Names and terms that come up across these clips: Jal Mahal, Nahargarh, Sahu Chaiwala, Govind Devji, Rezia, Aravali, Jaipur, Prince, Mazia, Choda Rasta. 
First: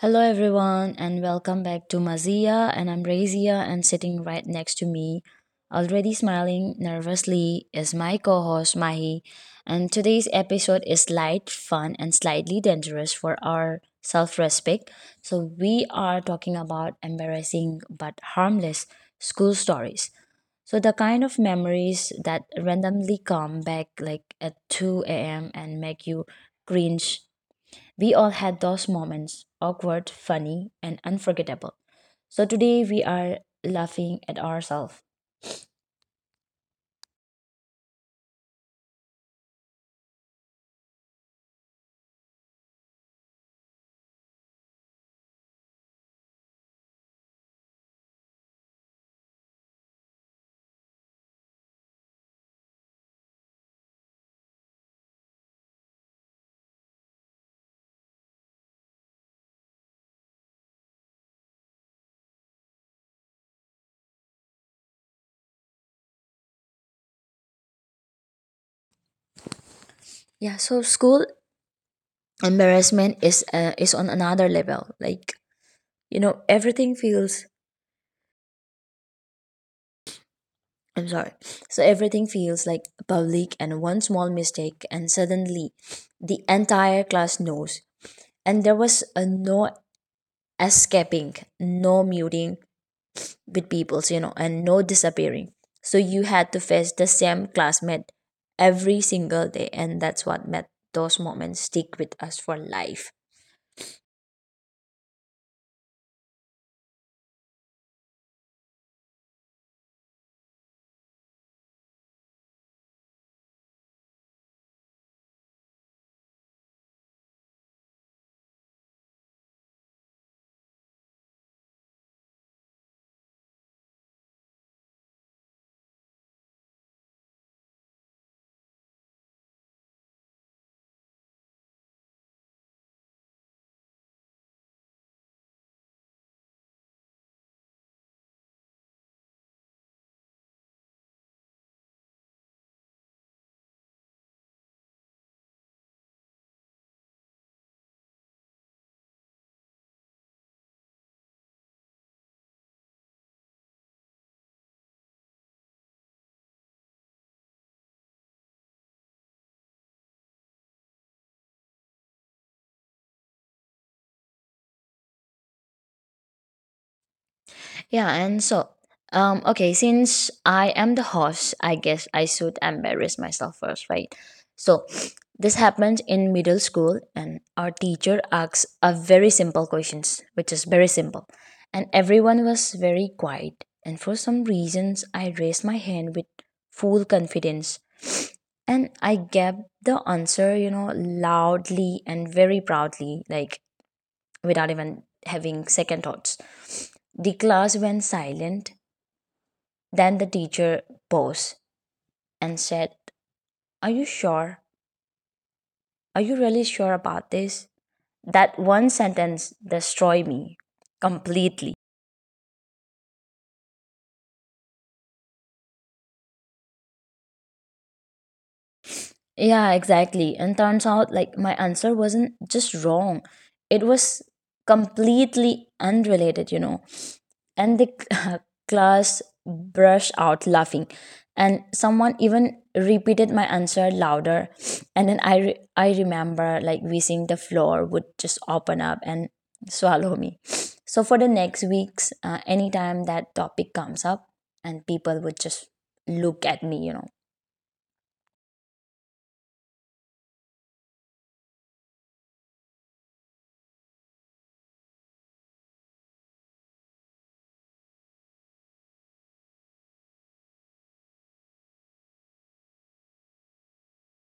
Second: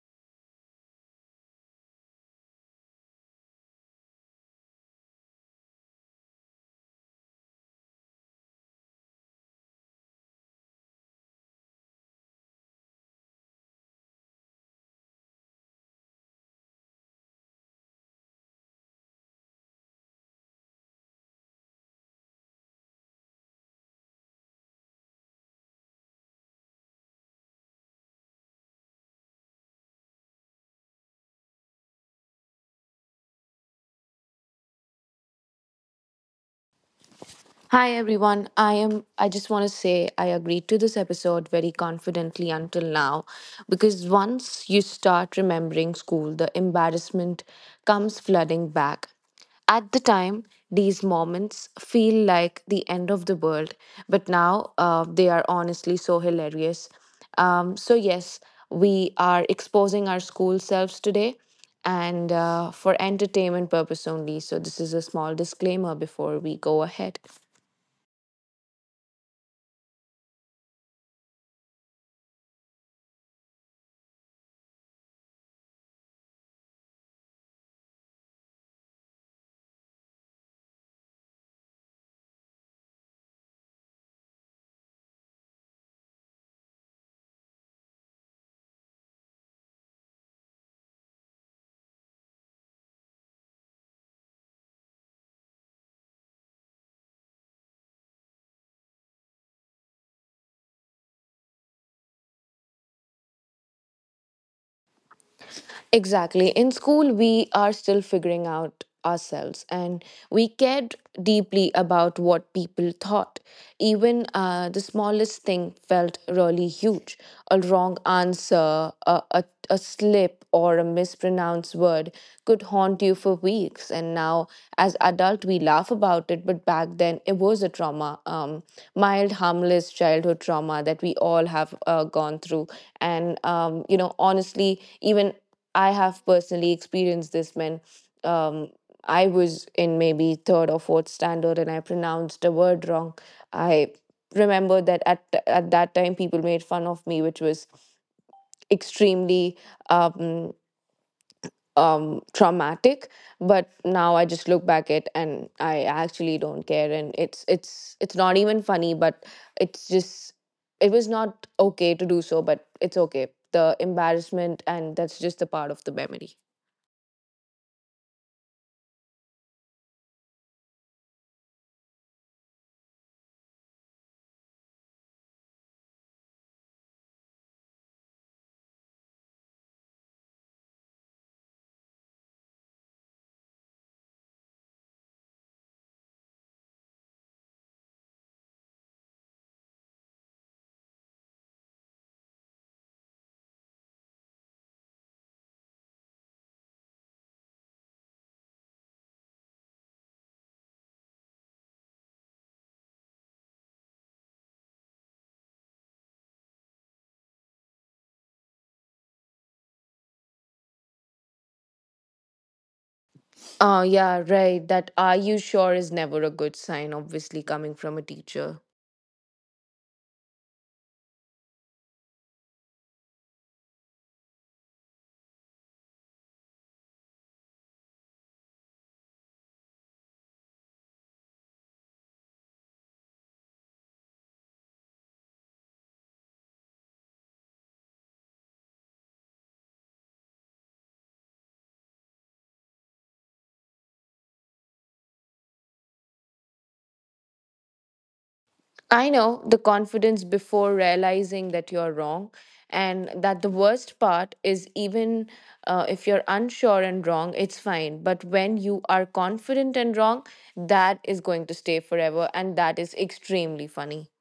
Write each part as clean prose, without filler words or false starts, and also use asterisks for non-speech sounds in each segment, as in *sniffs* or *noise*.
Hello, everyone, and welcome back to Mazia. And I'm Razia, and sitting right next to me, already smiling nervously, is my co host Mahi. And today's episode is light, fun, and slightly dangerous for our self respect. So, we are talking about embarrassing but harmless school stories. So, the kind of memories that randomly come back like at 2 a.m. and make you cringe. We all had those moments, awkward, funny, and unforgettable. So today we are laughing at ourselves. Hi everyone. I just want to say I agreed to this episode very confidently until now because once you start remembering school the embarrassment comes flooding back. At the time these moments feel like the end of the world but now they are honestly so hilarious. So yes, we are exposing our school selves today and for entertainment purpose only. So this is a small disclaimer before we go ahead. Yeah, so school embarrassment is on another level. Like, you know, everything feels. I'm sorry. So everything feels like public, and one small mistake and suddenly the entire class knows. And there was a no escaping, no muting, with peoples and no disappearing, so you had to face the same classmate every single day, and that's what made those moments stick with us for life. Exactly. In school, we are still figuring out ourselves and we cared deeply about what people thought. Even the smallest thing felt really huge. A wrong answer, a slip, or a mispronounced word could haunt you for weeks. And now, as adult, we laugh about it, but back then it was a trauma, mild, harmless childhood trauma that we all have gone through. And honestly, even I have personally experienced this when um, I was in maybe third or fourth standard and I pronounced a word wrong. I remember that at that time people made fun of me, which was extremely um, traumatic. But now I just look back at and I actually don't care, and it's not even funny, but it's just it was not okay to do so, but it's okay. The embarrassment and that's just a part of the memory. Yeah, and so, okay, since I am the host, I guess I should embarrass myself first, right? So, this happened in middle school, and our teacher asks a very simple questions, which is very simple, and everyone was very quiet. And for some reasons, I raised my hand with full confidence, and I gave the answer, you know, loudly and very proudly, like without even having second thoughts. The class went silent. Then the teacher paused and said, "Are you sure? Are you really sure about this?" That one sentence destroyed me completely. Oh, yeah, right. That are you sure is never a good sign, obviously, coming from a teacher. Yeah, exactly. And turns out, like, my answer wasn't just wrong, it was completely unrelated, you know, and the *laughs* class burst out laughing, and someone even repeated my answer louder. *sniffs* And then I remember like wishing the floor would just open up and swallow me. *sniffs* So for the next weeks, anytime that topic comes up, and people would just look at me, you know. I know the confidence before realizing that you're wrong, and that the worst part is even if you're unsure and wrong, it's fine. But when you are confident and wrong, that is going to stay forever, and that is extremely funny.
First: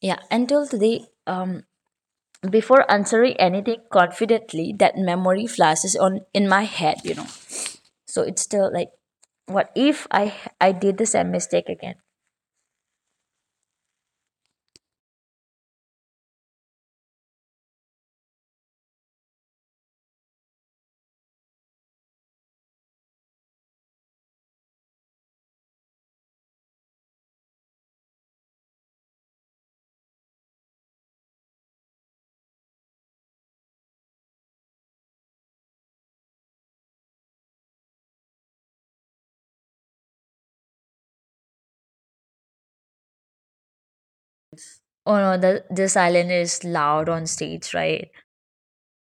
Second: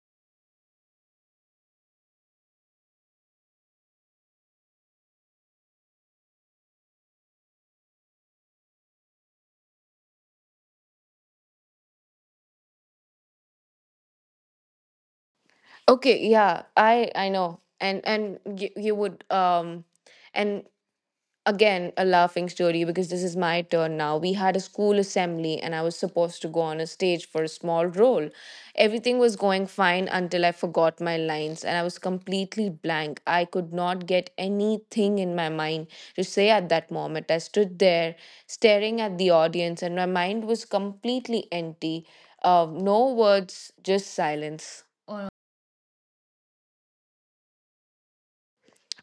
Yeah, until today, before answering anything confidently, that memory flashes on in my head, you know. So it's still like, what if I did the same mistake again? Okay, yeah, I know, and you, you would and again a laughing story because this is my turn now. We had a school assembly and I was supposed to go on a stage for a small role. Everything was going fine until I forgot my lines and I was completely blank. I could not get anything in my mind to say. At that moment I stood there staring at the audience and my mind was completely empty, no words, just silence. Oh no, the this island is loud on stage, right?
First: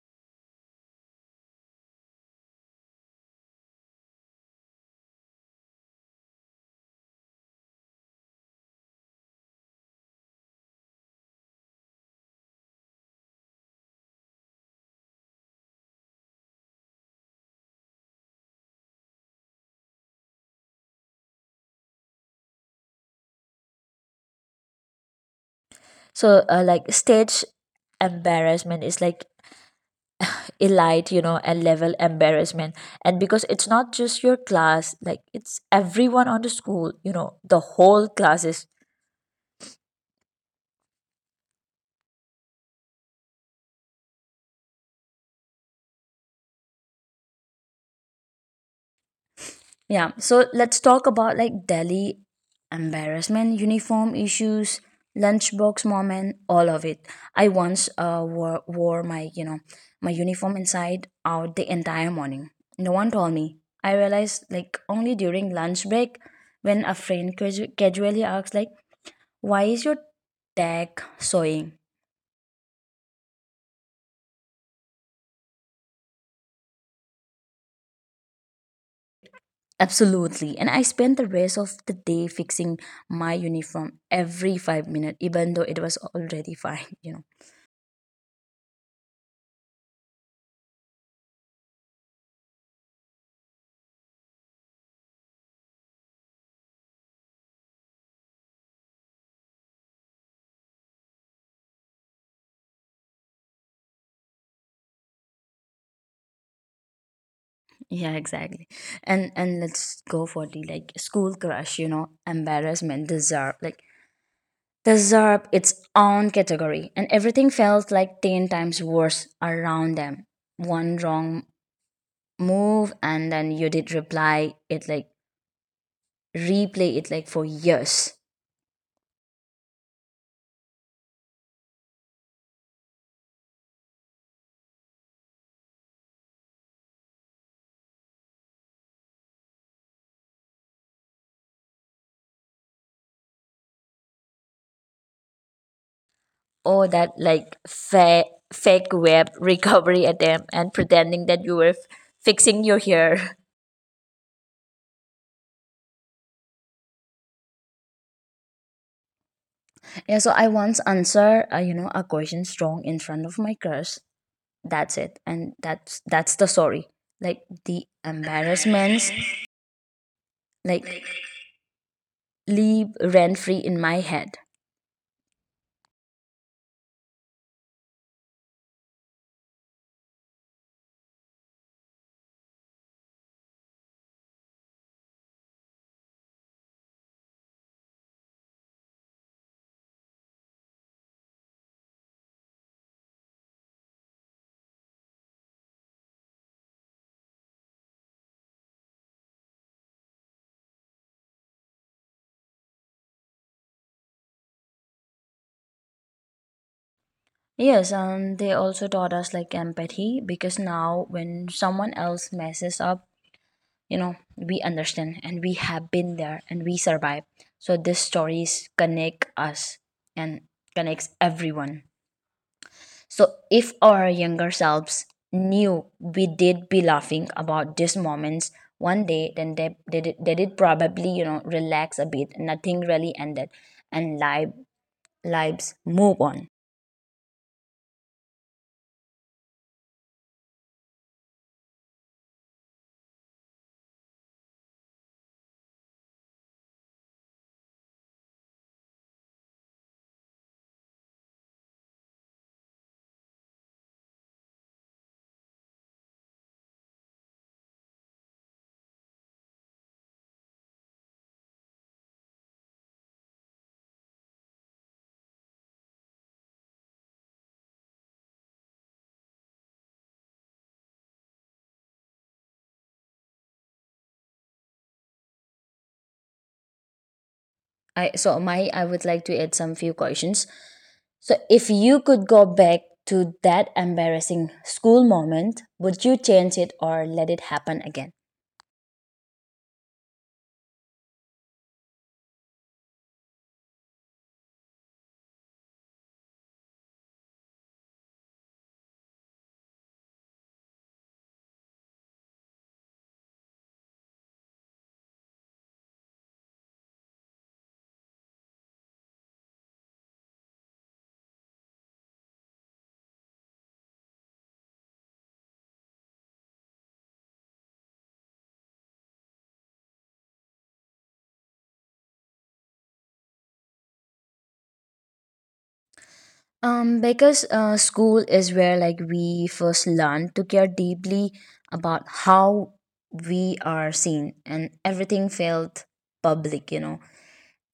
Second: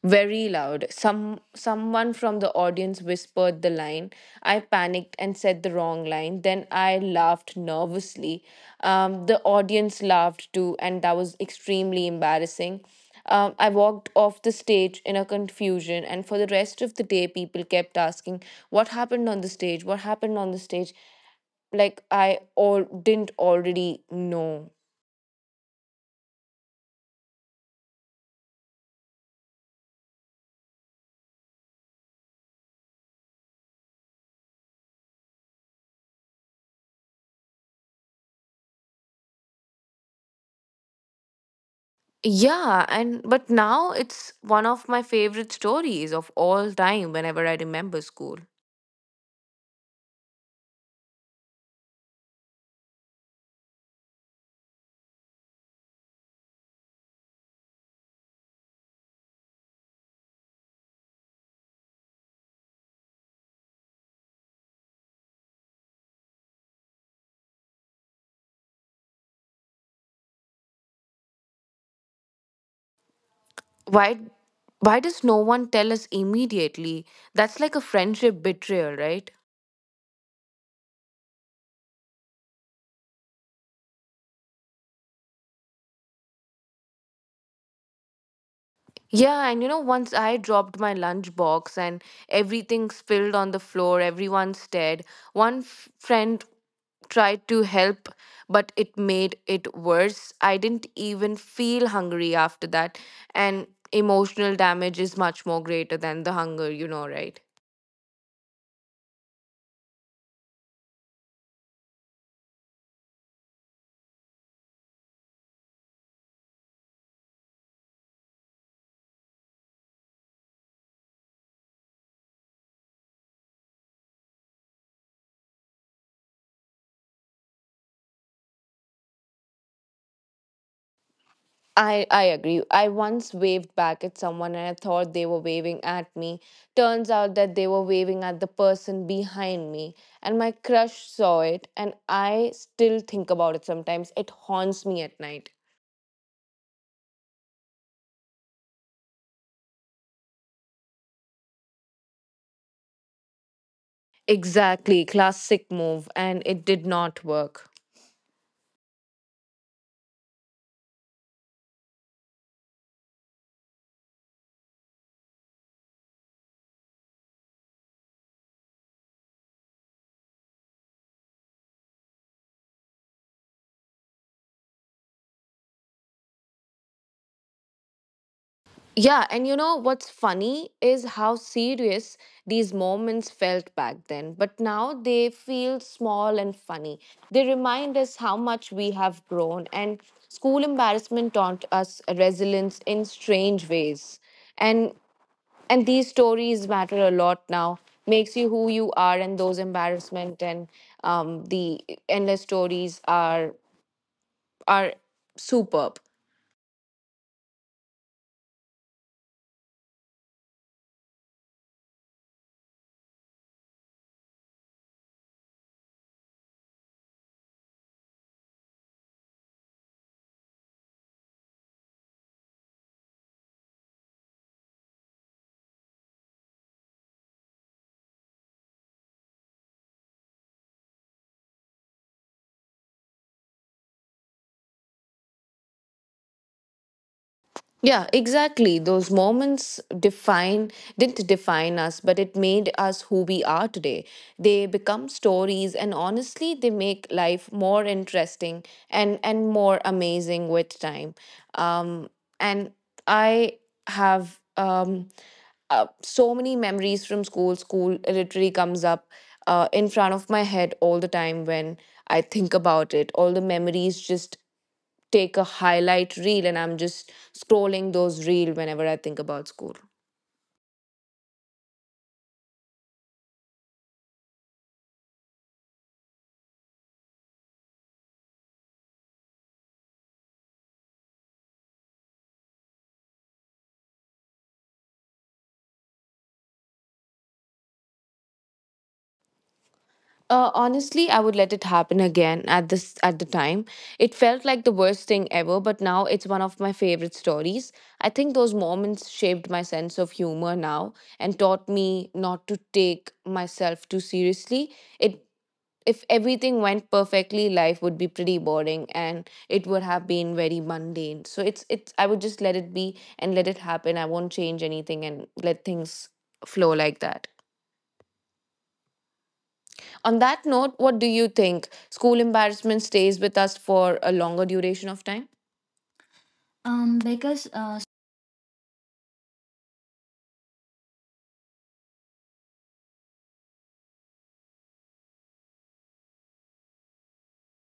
Very loud. Someone from the audience whispered the line. I panicked and said the wrong line. Then I laughed nervously. The audience laughed too, and that was extremely embarrassing. I walked off the stage in a confusion, and for the rest of the day, people kept asking, "What happened on the stage? What happened on the stage?" Like I all didn't already know. So like stage embarrassment is like elite, you know, a level embarrassment, and because it's not just your class, like it's everyone on the school, you know, the whole class is. Yeah, and but now it's one of my favorite stories of all time whenever I remember school. Yeah, so let's talk about like Delhi embarrassment, uniform issues, lunchbox moment, all of it. I once wore my, you know, my uniform inside out the entire morning. No one told me. I realized like only during lunch break when a friend casually asks like, "Why is your tag sewing?" Why why does no one tell us immediately? That's like a friendship betrayal, right? Absolutely. And I spent the rest of the day fixing my uniform every 5 minutes, even though it was already *laughs* fine, you know. Yeah, and you know, once I dropped my lunchbox and everything spilled on the floor, everyone stared. One friend tried to help, but it made it worse. I didn't even feel hungry after that. And emotional damage is much more greater than the hunger, you know, right? Yeah, exactly. And let's go for the like school crush, you know, embarrassment, deserve like deserve its own category. And everything felt like ten times worse around them. One wrong move, and then you did reply it like replay it like for years. I agree. I once waved back at someone and I thought they were waving at me. Turns out that they were waving at the person behind me and my crush saw it and I still think about it sometimes. It haunts me at night. Or that like fake web *laughs* recovery attempt, and pretending that you were fixing your hair. *laughs* Exactly, classic move and it did not work. Yeah, so I once answer, you know, a question strong in front of my crush, that's it, and that's the story. Like the embarrassments like leave rent free in my head. Yeah, and you know what's funny is how serious these moments felt back then, but now they feel small and funny. They remind us how much we have grown, and school embarrassment taught us resilience in strange ways. And and these stories matter a lot now. Makes you who you are, and those embarrassment and the endless stories are superb. Yes, and they also taught us like empathy, because now when someone else messes up, you know, we understand, and we have been there, and we survive. So these stories connect us and connects everyone. So, if our younger selves knew we did be laughing about these moments one day, then they did probably, you know, relax a bit. Nothing really ended, and lives move on. Yeah, exactly. Those moments define didn't define us, but it made us who we are today. They become stories and honestly they make life more interesting and more amazing with time. Um and I have So many memories from school. School literally comes up in front of my head all the time when I think about it. All the memories just take a highlight reel and I'm just scrolling those reel whenever I think about school. I would like to add some few questions. So, if you could go back to that embarrassing school moment, would you change it or let it happen again? Honestly, I would let it happen again at this at the time. It felt like the worst thing ever, but now it's one of my favorite stories. I think those moments shaped my sense of humor now and taught me not to take myself too seriously. It if everything went perfectly, life would be pretty boring and it would have been very mundane, so it's I would just let it be and let it happen. I won't change anything and let things flow like that. On that note, what do you think school embarrassment stays with us for a longer duration of time? Because Because school is where like we first learn to care deeply about how we are seen, and everything felt public, you know.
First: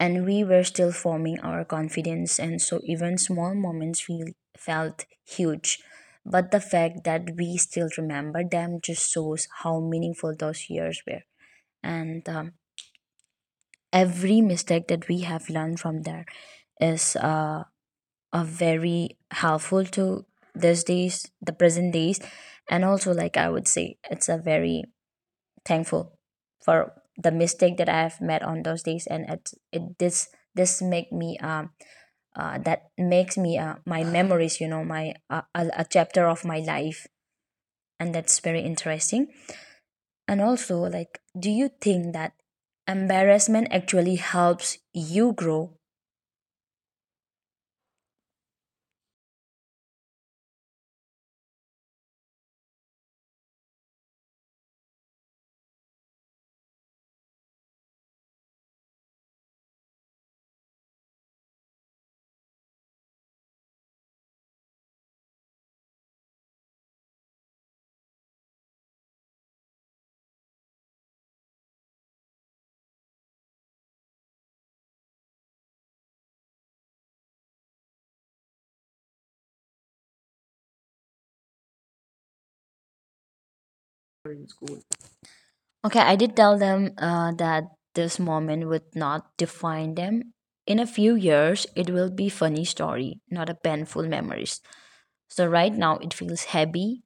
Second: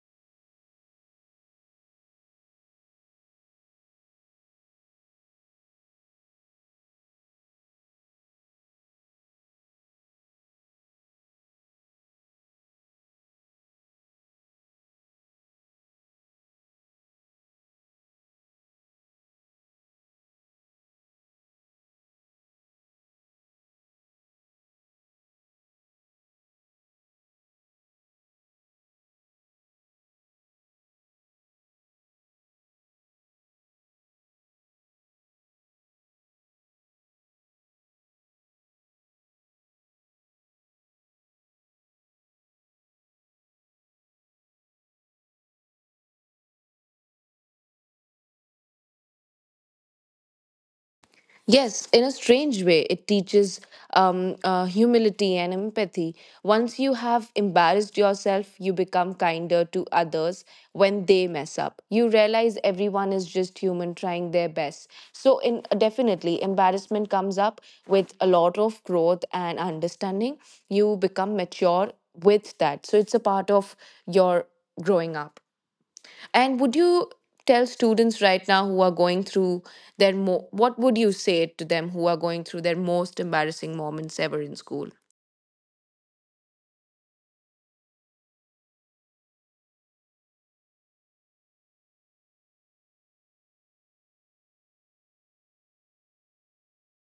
And we were still forming our confidence, and so even small moments feel felt huge. But the fact that we still remember them just shows how meaningful those years were, and every mistake that we have learned from there is are very helpful to these days, the present days, and also like I would say it's a very thankful for the mistake that I have met on those days, and it this this make me that makes me my memories, you know, my a chapter of my life, and that's very interesting. And also like, do you think that embarrassment actually helps you grow? Yes, in a strange way, it teaches humility and empathy. Once you have embarrassed yourself, you become kinder to others when they mess up. You realize everyone is just human trying their best. So, in definitely, embarrassment comes up with a lot of growth and understanding. You become mature with that. So, it's a part of your growing up. And would you tell students right now who are going through their what would you say to them who are going through their most embarrassing moments ever in school? Okay, I did tell them that this moment would not define them. In a few years, it will be funny story, not a painful memories. So right now it feels heavy,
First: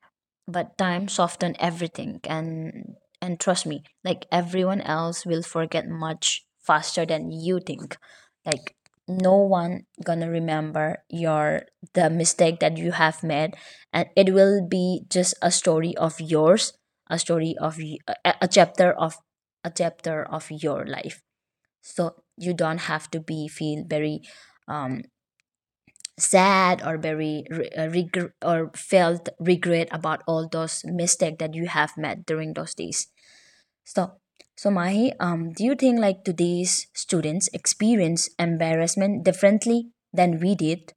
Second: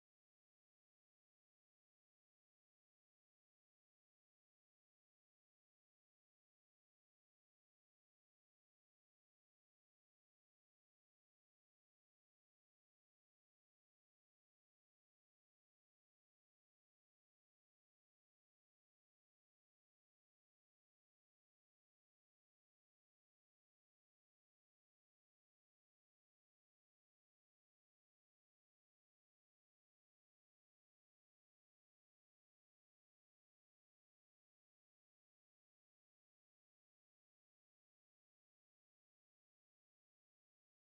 but time softened everything, and trust me, like everyone else will forget much faster than you think. Like no one gonna remember your the mistake that you have made, and it will be just a story of yours, a chapter of your life. So you don't have to be feel very um sad, or very or felt regret about all those mistakes that you have made during those days. So so mahi, do you think like today's students experience embarrassment differently than we did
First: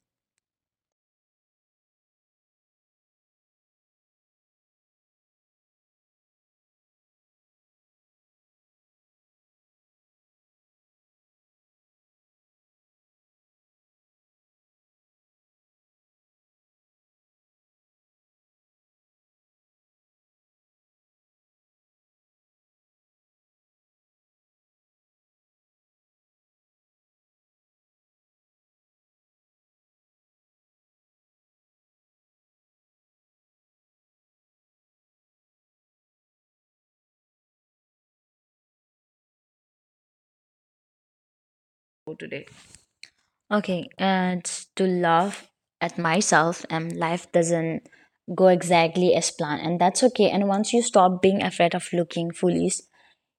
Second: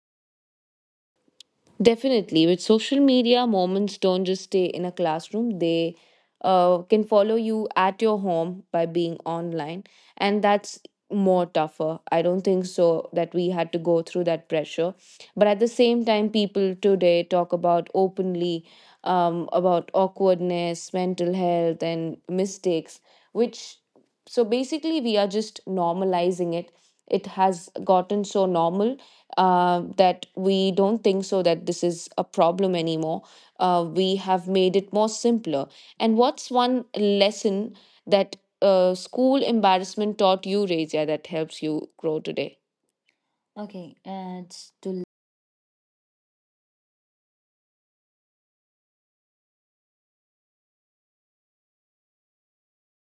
Definitely, with social media, moments don't just stay in a classroom. They can follow you at your home by being online, and that's more tougher. I don't think so that we had to go through that pressure. But at the same time, people today talk about openly about awkwardness, mental health, and mistakes, which so basically we are just normalizing it. It has gotten so normal that we don't think so that this is a problem anymore. We have made it more simpler. And what's one lesson that school embarrassment taught you, Rezia, that helps you grow today? today? Okay, Okay, and and to to laugh at myself, and life doesn't go exactly as planned, and that's okay. And once you stop being afraid of looking foolish,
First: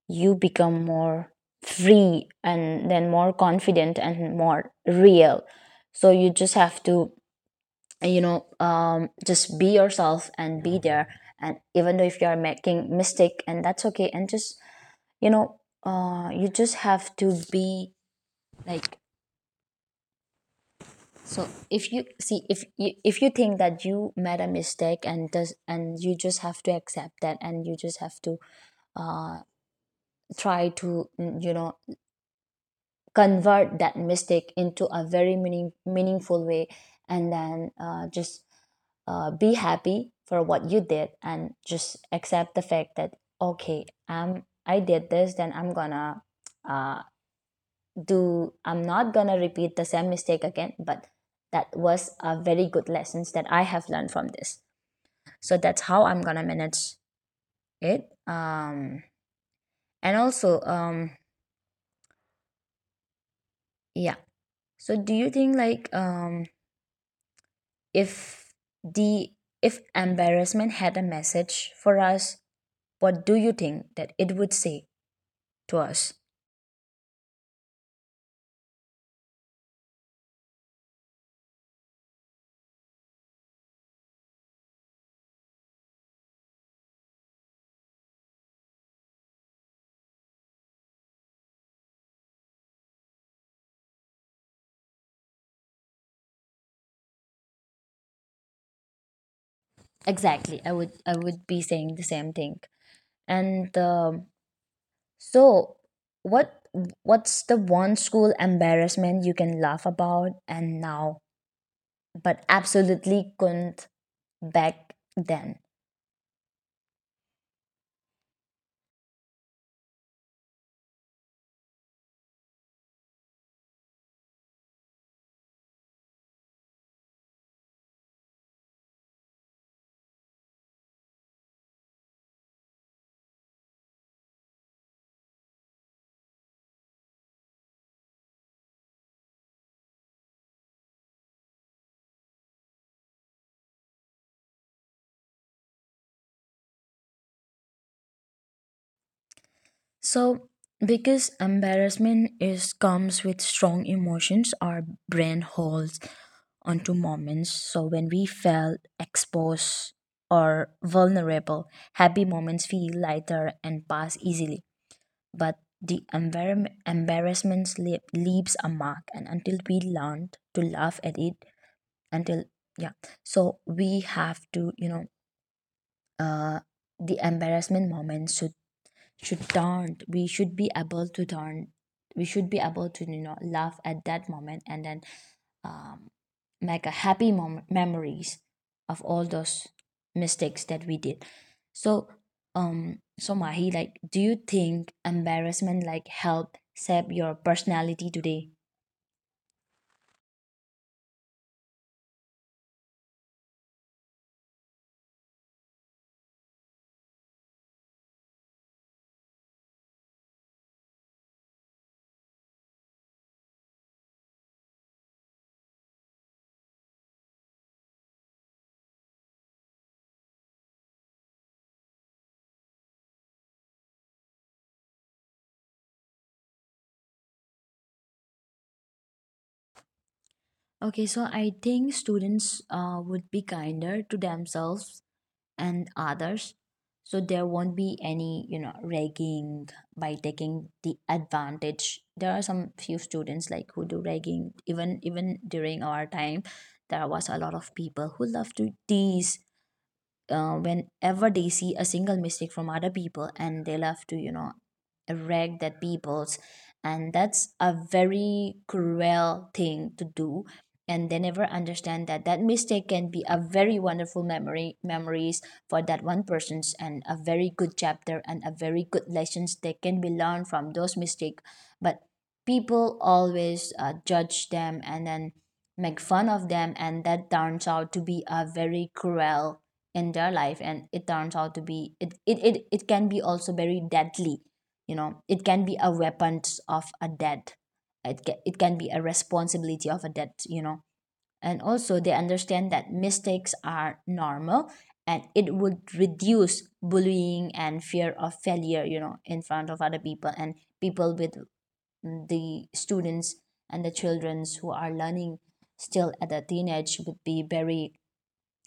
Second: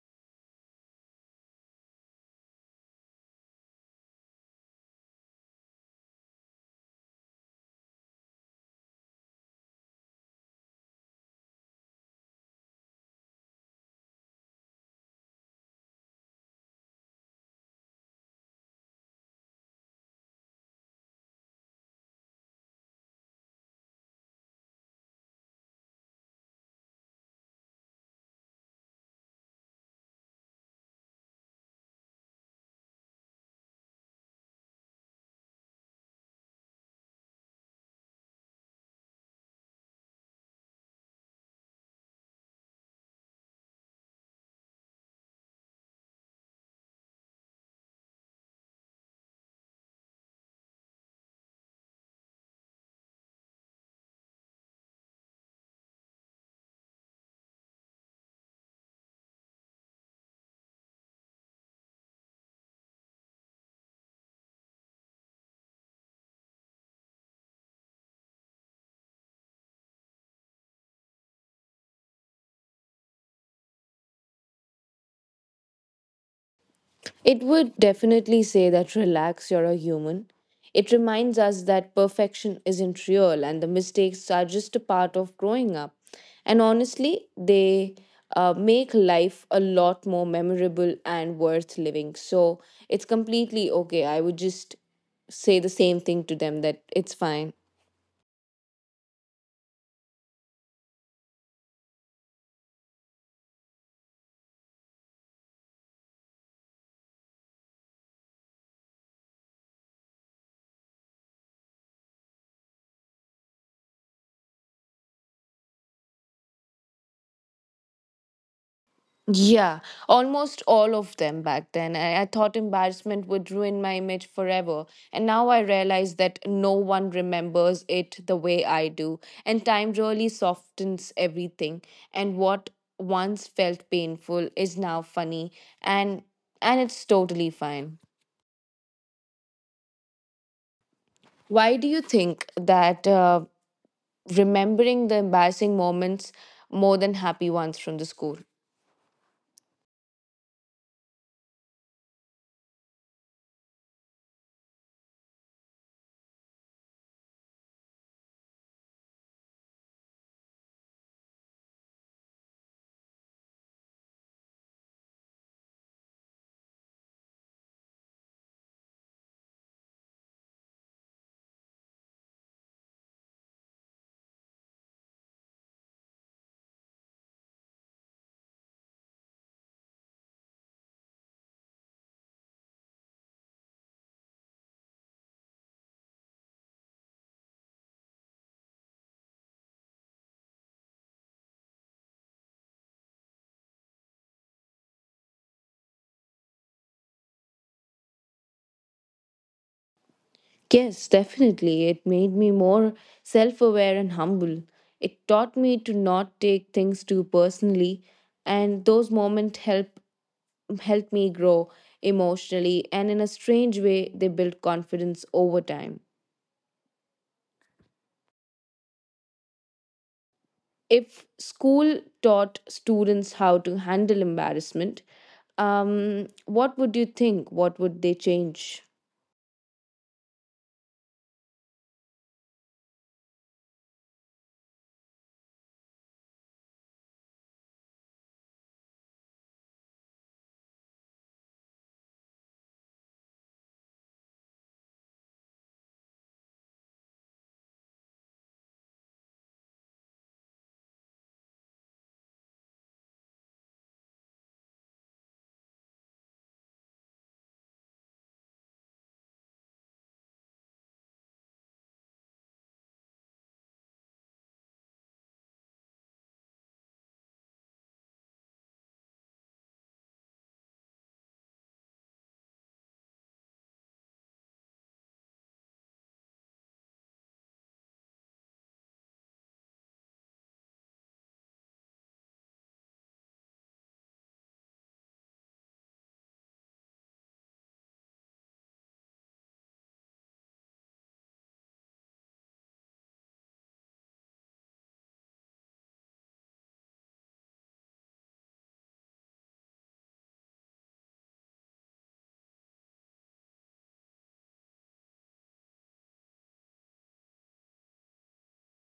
you become more free, and then more confident and more real. So you just have to, you know, just be yourself and be there, and even though if you are making mistake, and that's okay. And just, you know, you just have to be like. So if you see, if you think that you made a mistake, and does, and you just have to accept that, and you just have to uh, try to you know, convert that mistake into a very meaningful way, and then just be happy for what you did, and just accept the fact that okay, I did this, then I'm gonna uh, do I'm not gonna repeat the same mistake again. But that was a very good lessons that I have learned from this, so that's how I'm gonna manage it, and also, yeah. So do you think like, if the if embarrassment had a message for us, what do you think that it would say to us? It would definitely say that relax, you're a human. It reminds us that perfection isn't real and the mistakes are just a part of growing up. And honestly, they make life a lot more memorable and worth living. So it's completely okay. I would just say the same thing to them that it's fine. Exactly, I would be saying the same thing. And so what what's the one school embarrassment you can laugh about and now but absolutely couldn't back then? Yeah, almost all of them back then. I thought embarrassment would ruin my image forever. And now I realize that no one remembers it the way I do. And time really softens everything. And what once felt painful is now funny. And and it's totally fine. Why do you think that remembering the embarrassing moments more than happy ones from the school? So, because embarrassment is comes with strong emotions, our brain holds onto moments. So when we felt exposed or vulnerable, happy moments feel lighter and pass easily. But the embarrassment leaves a mark, and until we learn to laugh at it, until, yeah. So we have to, you know, uh the embarrassment moments should taunt, we should be able to taunt, we should be able to, you know, laugh at that moment, and then um, make a happy memories of all those mistakes that we did. So so mahi, like, do you think embarrassment like help shape your personality today? Yes, definitely. It made me more self aware and humble. It taught me to not take things too personally, and those moments help me grow emotionally and in a strange way they build confidence over time. If school taught students how to handle embarrassment, what would you think? What would they change? Okay, so I think students would be kinder to themselves and others. So there won't be any, you know, ragging by taking the advantage. There are some few students like who do ragging even during our time. There was a lot of people who love to tease whenever they see a single mistake from other people and they love to wreck that people's, and that's a very cruel thing to do, and they never understand that that mistake can be a very wonderful memory memories for that one person's, and a very good chapter and a very good lessons that can be learned from those mistake. But people always judge them and then make fun of them, and that turns out to be a very cruel in their life, and it turns out to be it can be also very deadly, you know. It can be a weapon of a death. It can be a responsibility of a death, you know. And also they understand that mistakes are normal, and it would reduce bullying and fear of failure, you know, in front of other people, and people with, the students and the childrens who are learning still at a teenage would be very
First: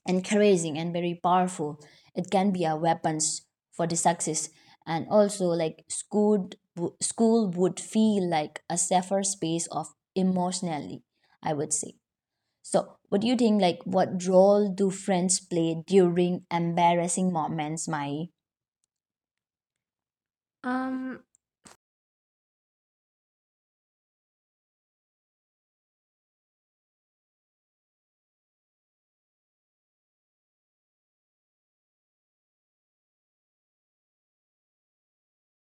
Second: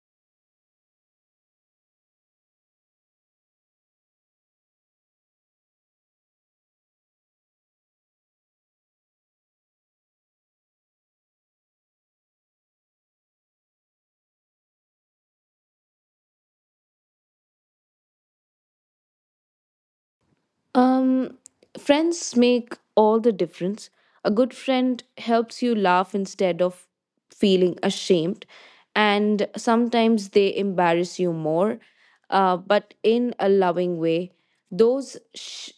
encouraging and very powerful. It can be a weapons for the success. And also like school would feel like a safer space of emotionally, I would say. So what do you think, like what role do friends play during embarrassing moments, Mai? Um, Um, Friends make all the difference. A good friend helps you laugh instead of feeling ashamed, and sometimes they embarrass you more, but in a loving way. Those sh-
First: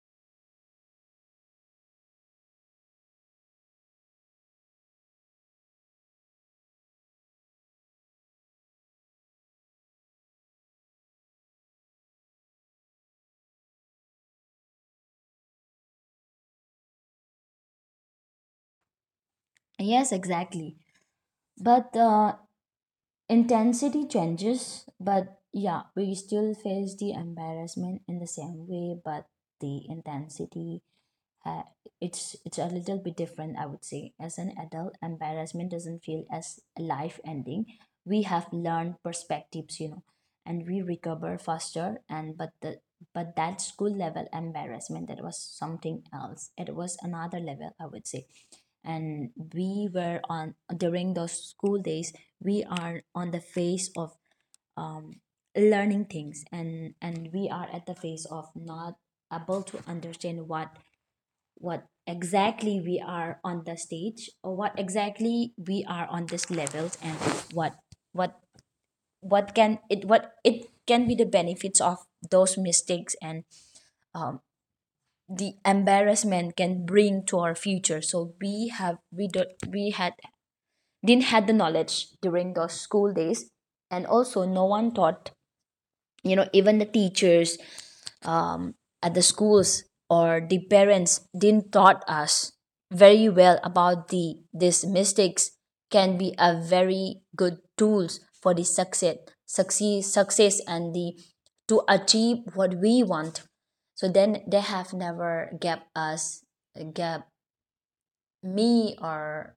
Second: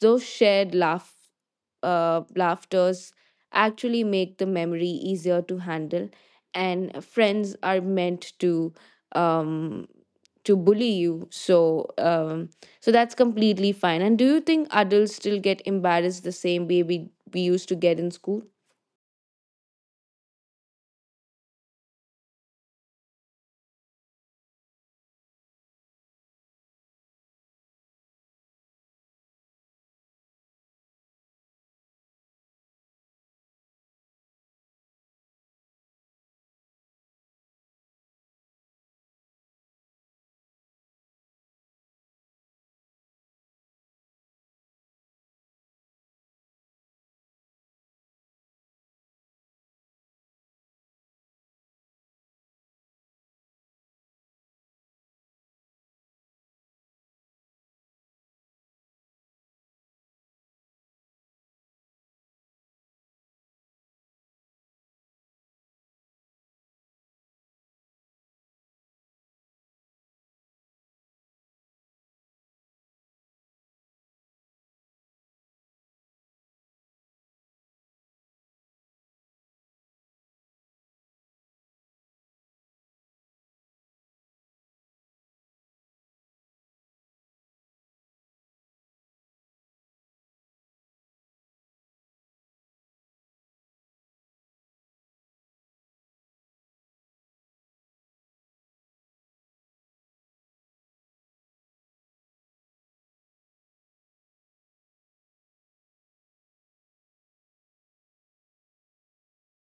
those shared laughs laughters actually make the memory easier to handle and friends are meant um, to bully you, so so that's completely fine. And do you think adults still get embarrassed the same way we used to get in school? yes, exactly. But intensity changes, but yeah, we still face the embarrassment in the same way, but the intensity, uh, it's a little bit different, I would say. As an adult, embarrassment doesn't feel as life ending. We have learned perspectives, you know, and we recover faster. And but the, but that school level embarrassment, that was something else. It was another level, I would say. And we were on, during those school days we are on the phase of, um, learning things. And we are at the phase of not able to understand what exactly we are on the stage, or what exactly we are on this levels, and what what what can it, what it can be, the benefits of those mistakes and, um, the embarrassment can bring to our future. So we have, we had didn't had the knowledge during those school days. And also no one taught, you know, even the teachers, um, at the schools or the parents didn't taught us very well about the these mistakes can be a very good tools for the success, succeed success, and the to achieve what we want. So then they have never gave us, gave me or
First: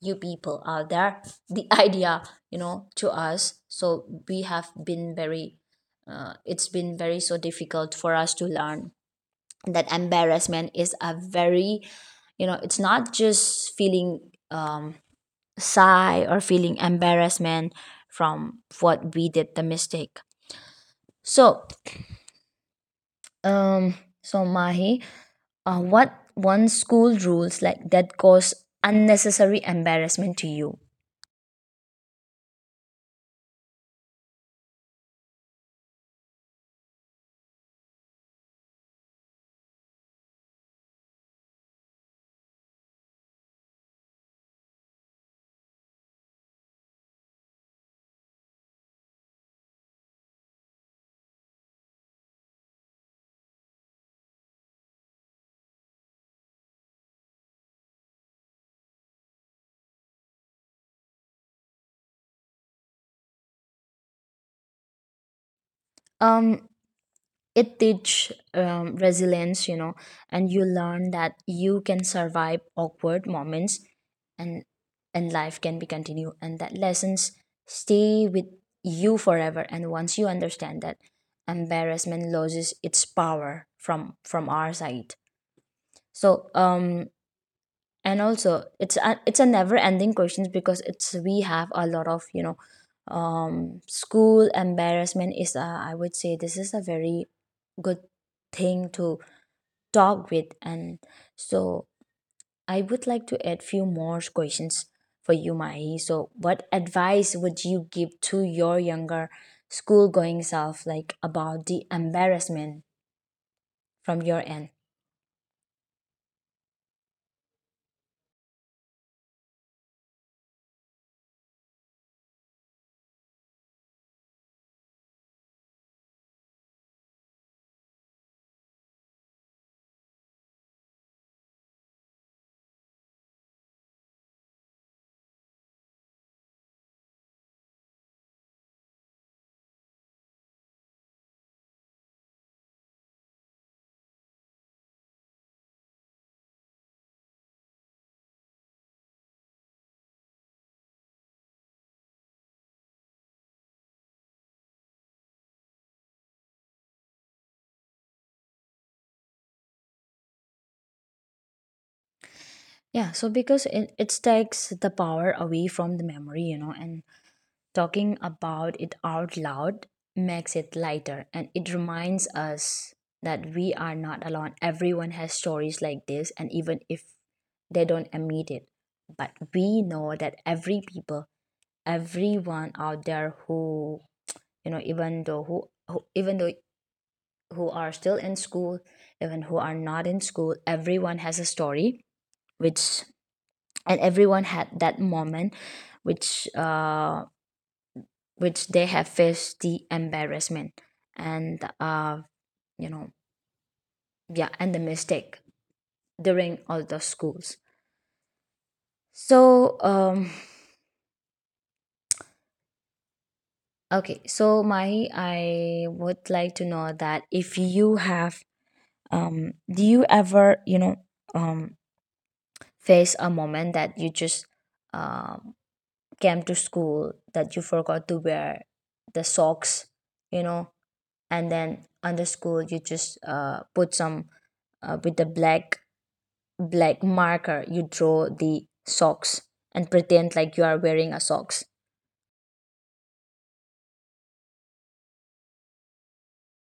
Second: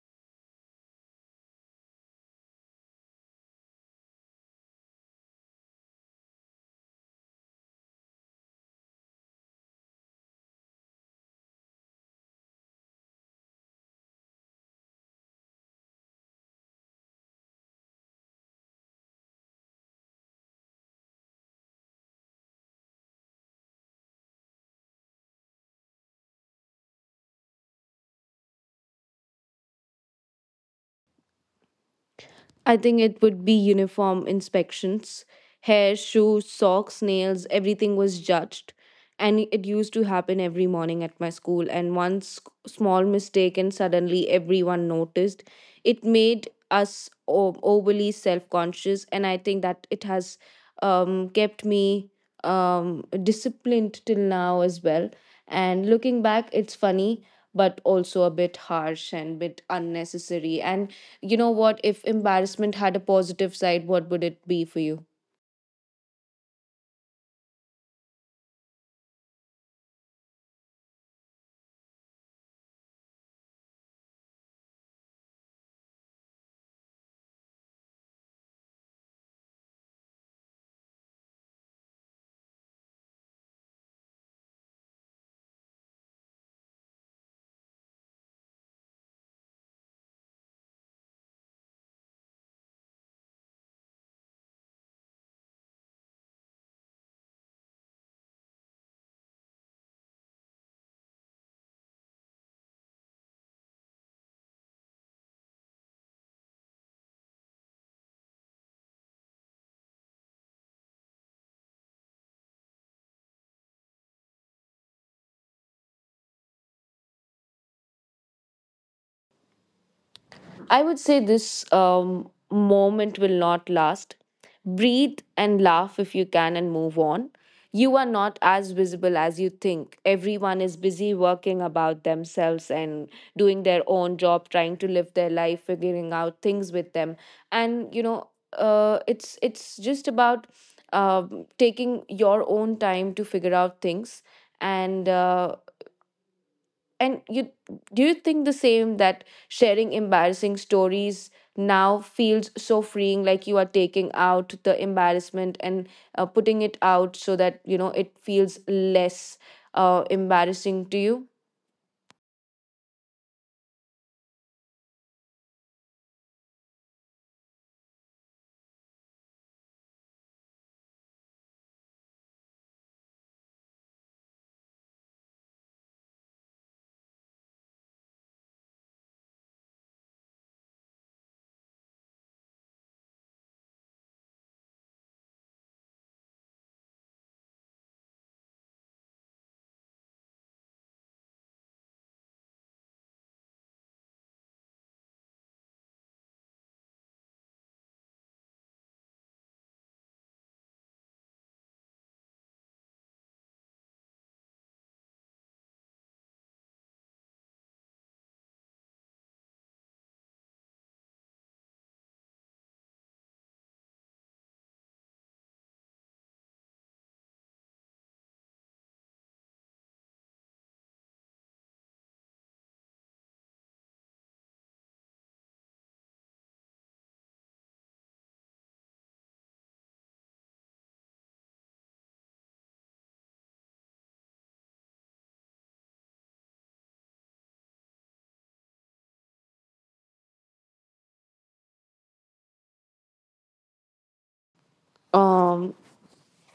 you people out there the *laughs* idea, you know, to us. So we have been very, it's been very so difficult for us to learn that embarrassment is a very, you know, it's not just feeling, um sigh, or feeling embarrassment from what we did, the mistake. So, um so Mahi, what one school rules like that cause unnecessary embarrassment to you? I think it would be uniform inspections. Hair, shoes, socks, nails, everything was judged. And it used to happen every morning at my school. And one small mistake, and suddenly everyone noticed. It made us overly self conscious. And I think that it has kept me disciplined till now as well. And looking back, it's funny, but also a bit harsh and bit unnecessary. And you know, what if embarrassment had a positive side, what would it be for you? um it teach resilience, you know, and you learn that you can survive awkward moments, and and life can be continued, and that lessons stay with you forever. And once you understand that, embarrassment loses its power from our side. So, and also it's a, it's a never ending questions, because it's, we have a lot of, you know, school embarrassment is a, I would say this is a very good thing to talk with. And so I would like to add few more questions for you, Mahi. So what advice would you give to your younger school going self, like about the embarrassment, from your end? I would say this moment will not last. Breathe and laugh if you can and move on. You are not as visible as you think. Everyone is busy working about themselves and doing their own job, trying to live their life, figuring out things with them. And you know, it's just about taking your own time to figure out things. And and you, do you think the same, that sharing embarrassing stories now feels so freeing, like you are taking out the embarrassment and putting it out so that, you know, it feels less embarrassing to you? Yeah, so because it takes the power away from the memory, you know. And talking about it out loud makes it lighter, and it reminds us that we are not alone. Everyone has stories like this, and even if they don't admit it, but we know that every people, everyone out there who, you know, even though who, even though who are still in school, even who are not in school, everyone has a story, which, and everyone had that moment, which. Which they have faced the embarrassment. And You know, yeah, and the mistake during all the schools. So, okay, so Mahi, I would like to know that if you have, do you ever, you know, um face a moment that you just um came to school that you forgot to wear the socks, you know, and then under school you just put some, with the black black marker you draw the socks and pretend like you are wearing a socks? um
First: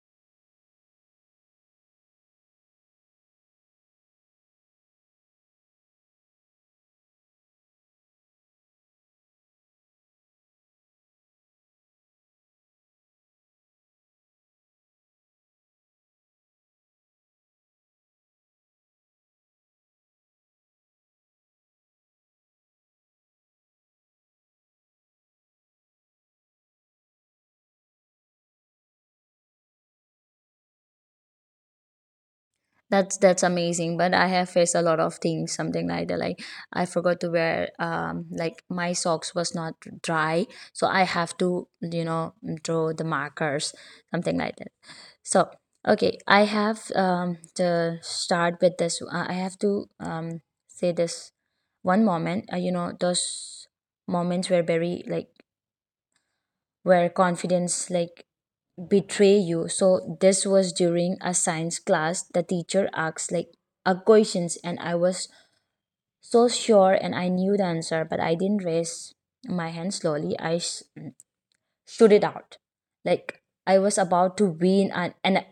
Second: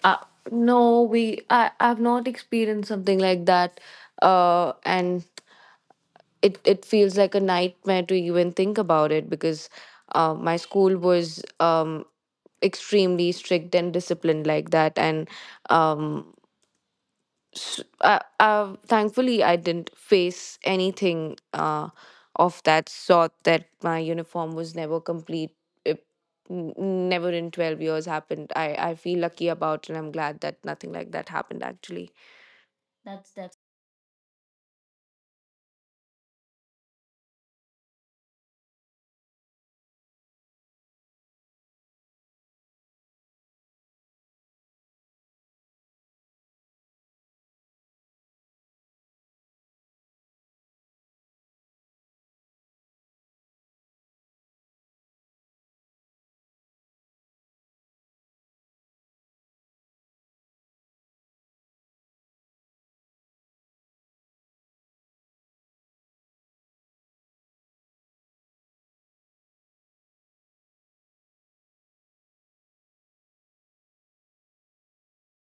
uh, no, we I, I've not experienced something like that and it feels like a nightmare to even think about it because my school was um extremely strict and disciplined like that. And um thankfully I didn't face anything of that sort that my uniform was never complete. It, never in 12 years happened. I feel lucky about and I'm glad that nothing like that happened actually. that's that's That's amazing, but I have faced a lot of things something like that. Like, I forgot to wear like my socks was not dry, so I have to, you know, draw the markers, something like that. So, okay, I have to start with this. I have to say this one moment. You know, those moments were very like, where confidence like betray you. So this was during a science class. The teacher asked like a questions, and I was so sure and I knew the answer, but I didn't raise my hand slowly. Shoot it out. Like I was about to win an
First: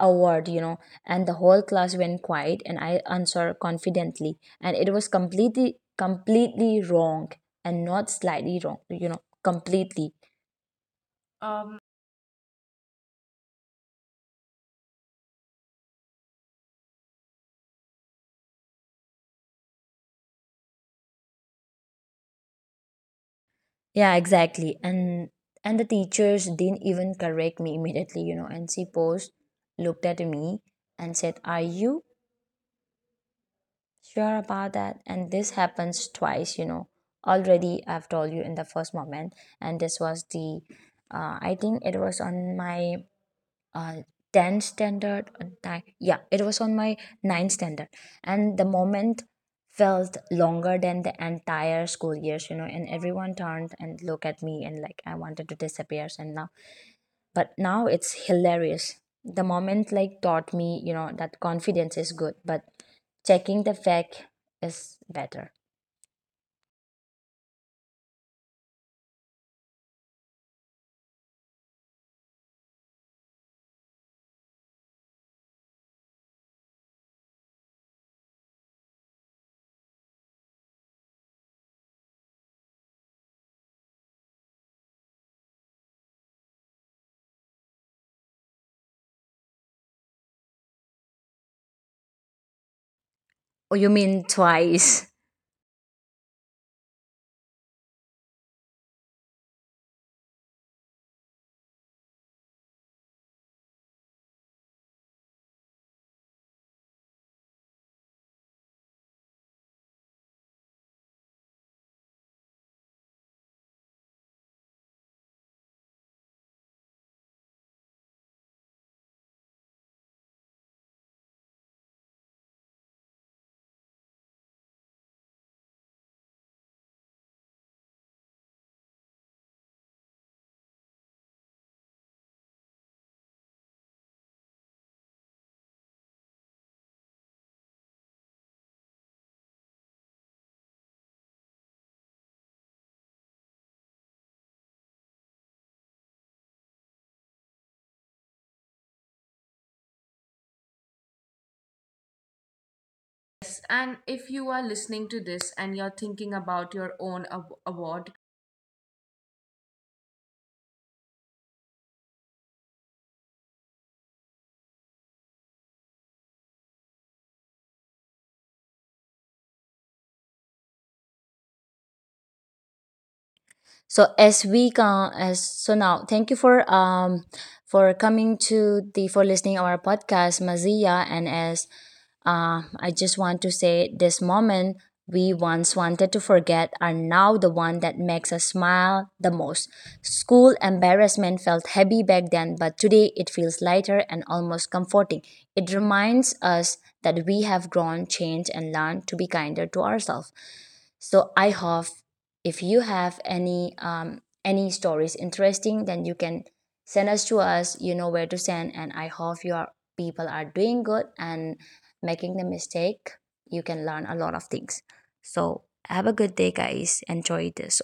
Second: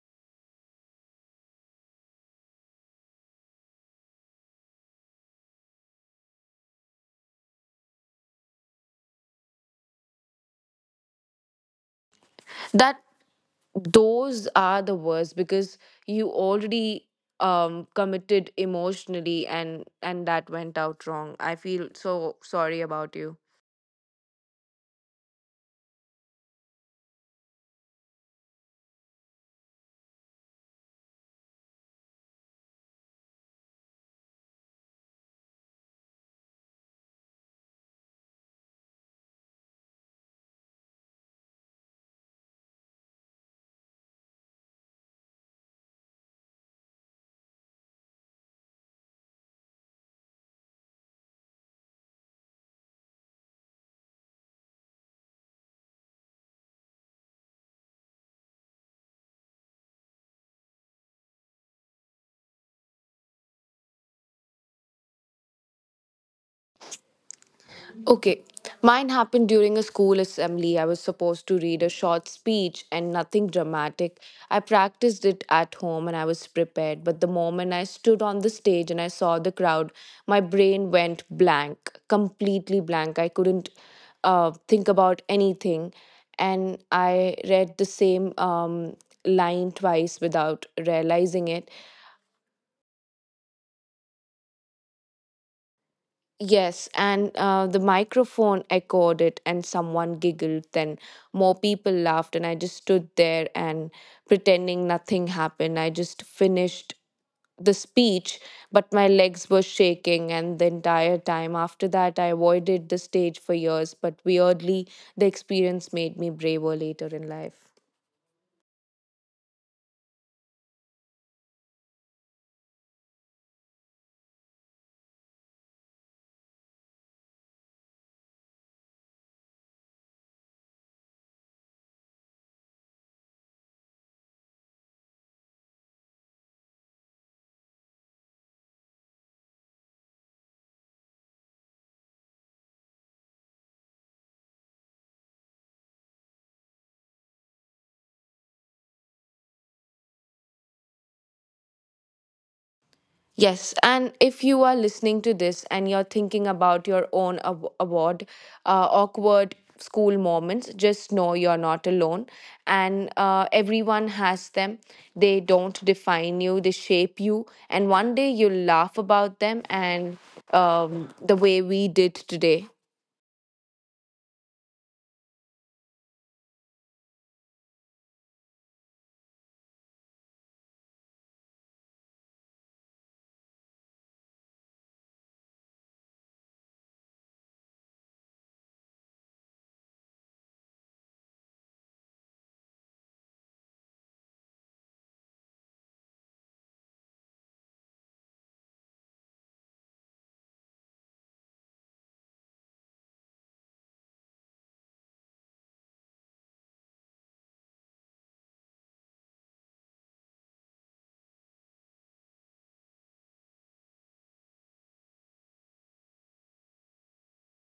award, you know, and the whole class went quiet and I answered confidently. And it was completely completely wrong, and not slightly wrong, you know, completely. that, those are the worst because you already committed emotionally and that went out wrong. I feel so sorry about you. Yeah, exactly. And the teachers didn't even correct me immediately, you know. And she paused, looked at me, and said, "Are you sure about that?" And this happens twice, you know. Already, I've told you in the first moment, and this was the, I think it was on my uh, 10th standard. Yeah, it was on my 9th standard, and the moment felt longer than the entire school years, you know. And everyone turned and looked at me, and like I wanted to disappear. And now But now it's hilarious. The moment like taught me, you know, that confidence is good, but checking the fact is better. Okay. Mine happened during a school assembly. I was supposed to read a short speech and nothing dramatic. I practiced it at home and I was prepared, but the moment I stood on the stage and I saw the crowd, my brain went blank, completely blank. I couldn't think about anything. And I read the same line twice without realizing it. Oh, you mean twice? *laughs* Yes, and the microphone echoed it, and someone giggled. Then more people laughed, and I just stood there and pretending nothing happened. I just finished the speech, but my legs were shaking, and the entire time after that, I avoided the stage for years. But weirdly, the experience made me braver later in life. Yes. And Yes, if and you are if you listening are to this listening to and you're this and thinking you're about thinking your about own your own award, award, awkward school moments, just know you're not alone. And everyone has them. They don't define you, they shape you. And one day you'll laugh about them and the way we did today. so as we can, as so now, thank you for coming to the, for listening our podcast, Mazia. And as, I just want to say, this moment we once wanted to forget are now the one that makes us smile the most. School embarrassment felt heavy back then, but today it feels lighter and almost comforting. It reminds us that we have grown, changed, and learned to be kinder to ourselves. So I hope if you have any stories interesting, then you can send us, to us, you know where to send. And I hope your people are doing good, and making the mistake you can learn a lot of things. So have a good day, guys. Enjoy this.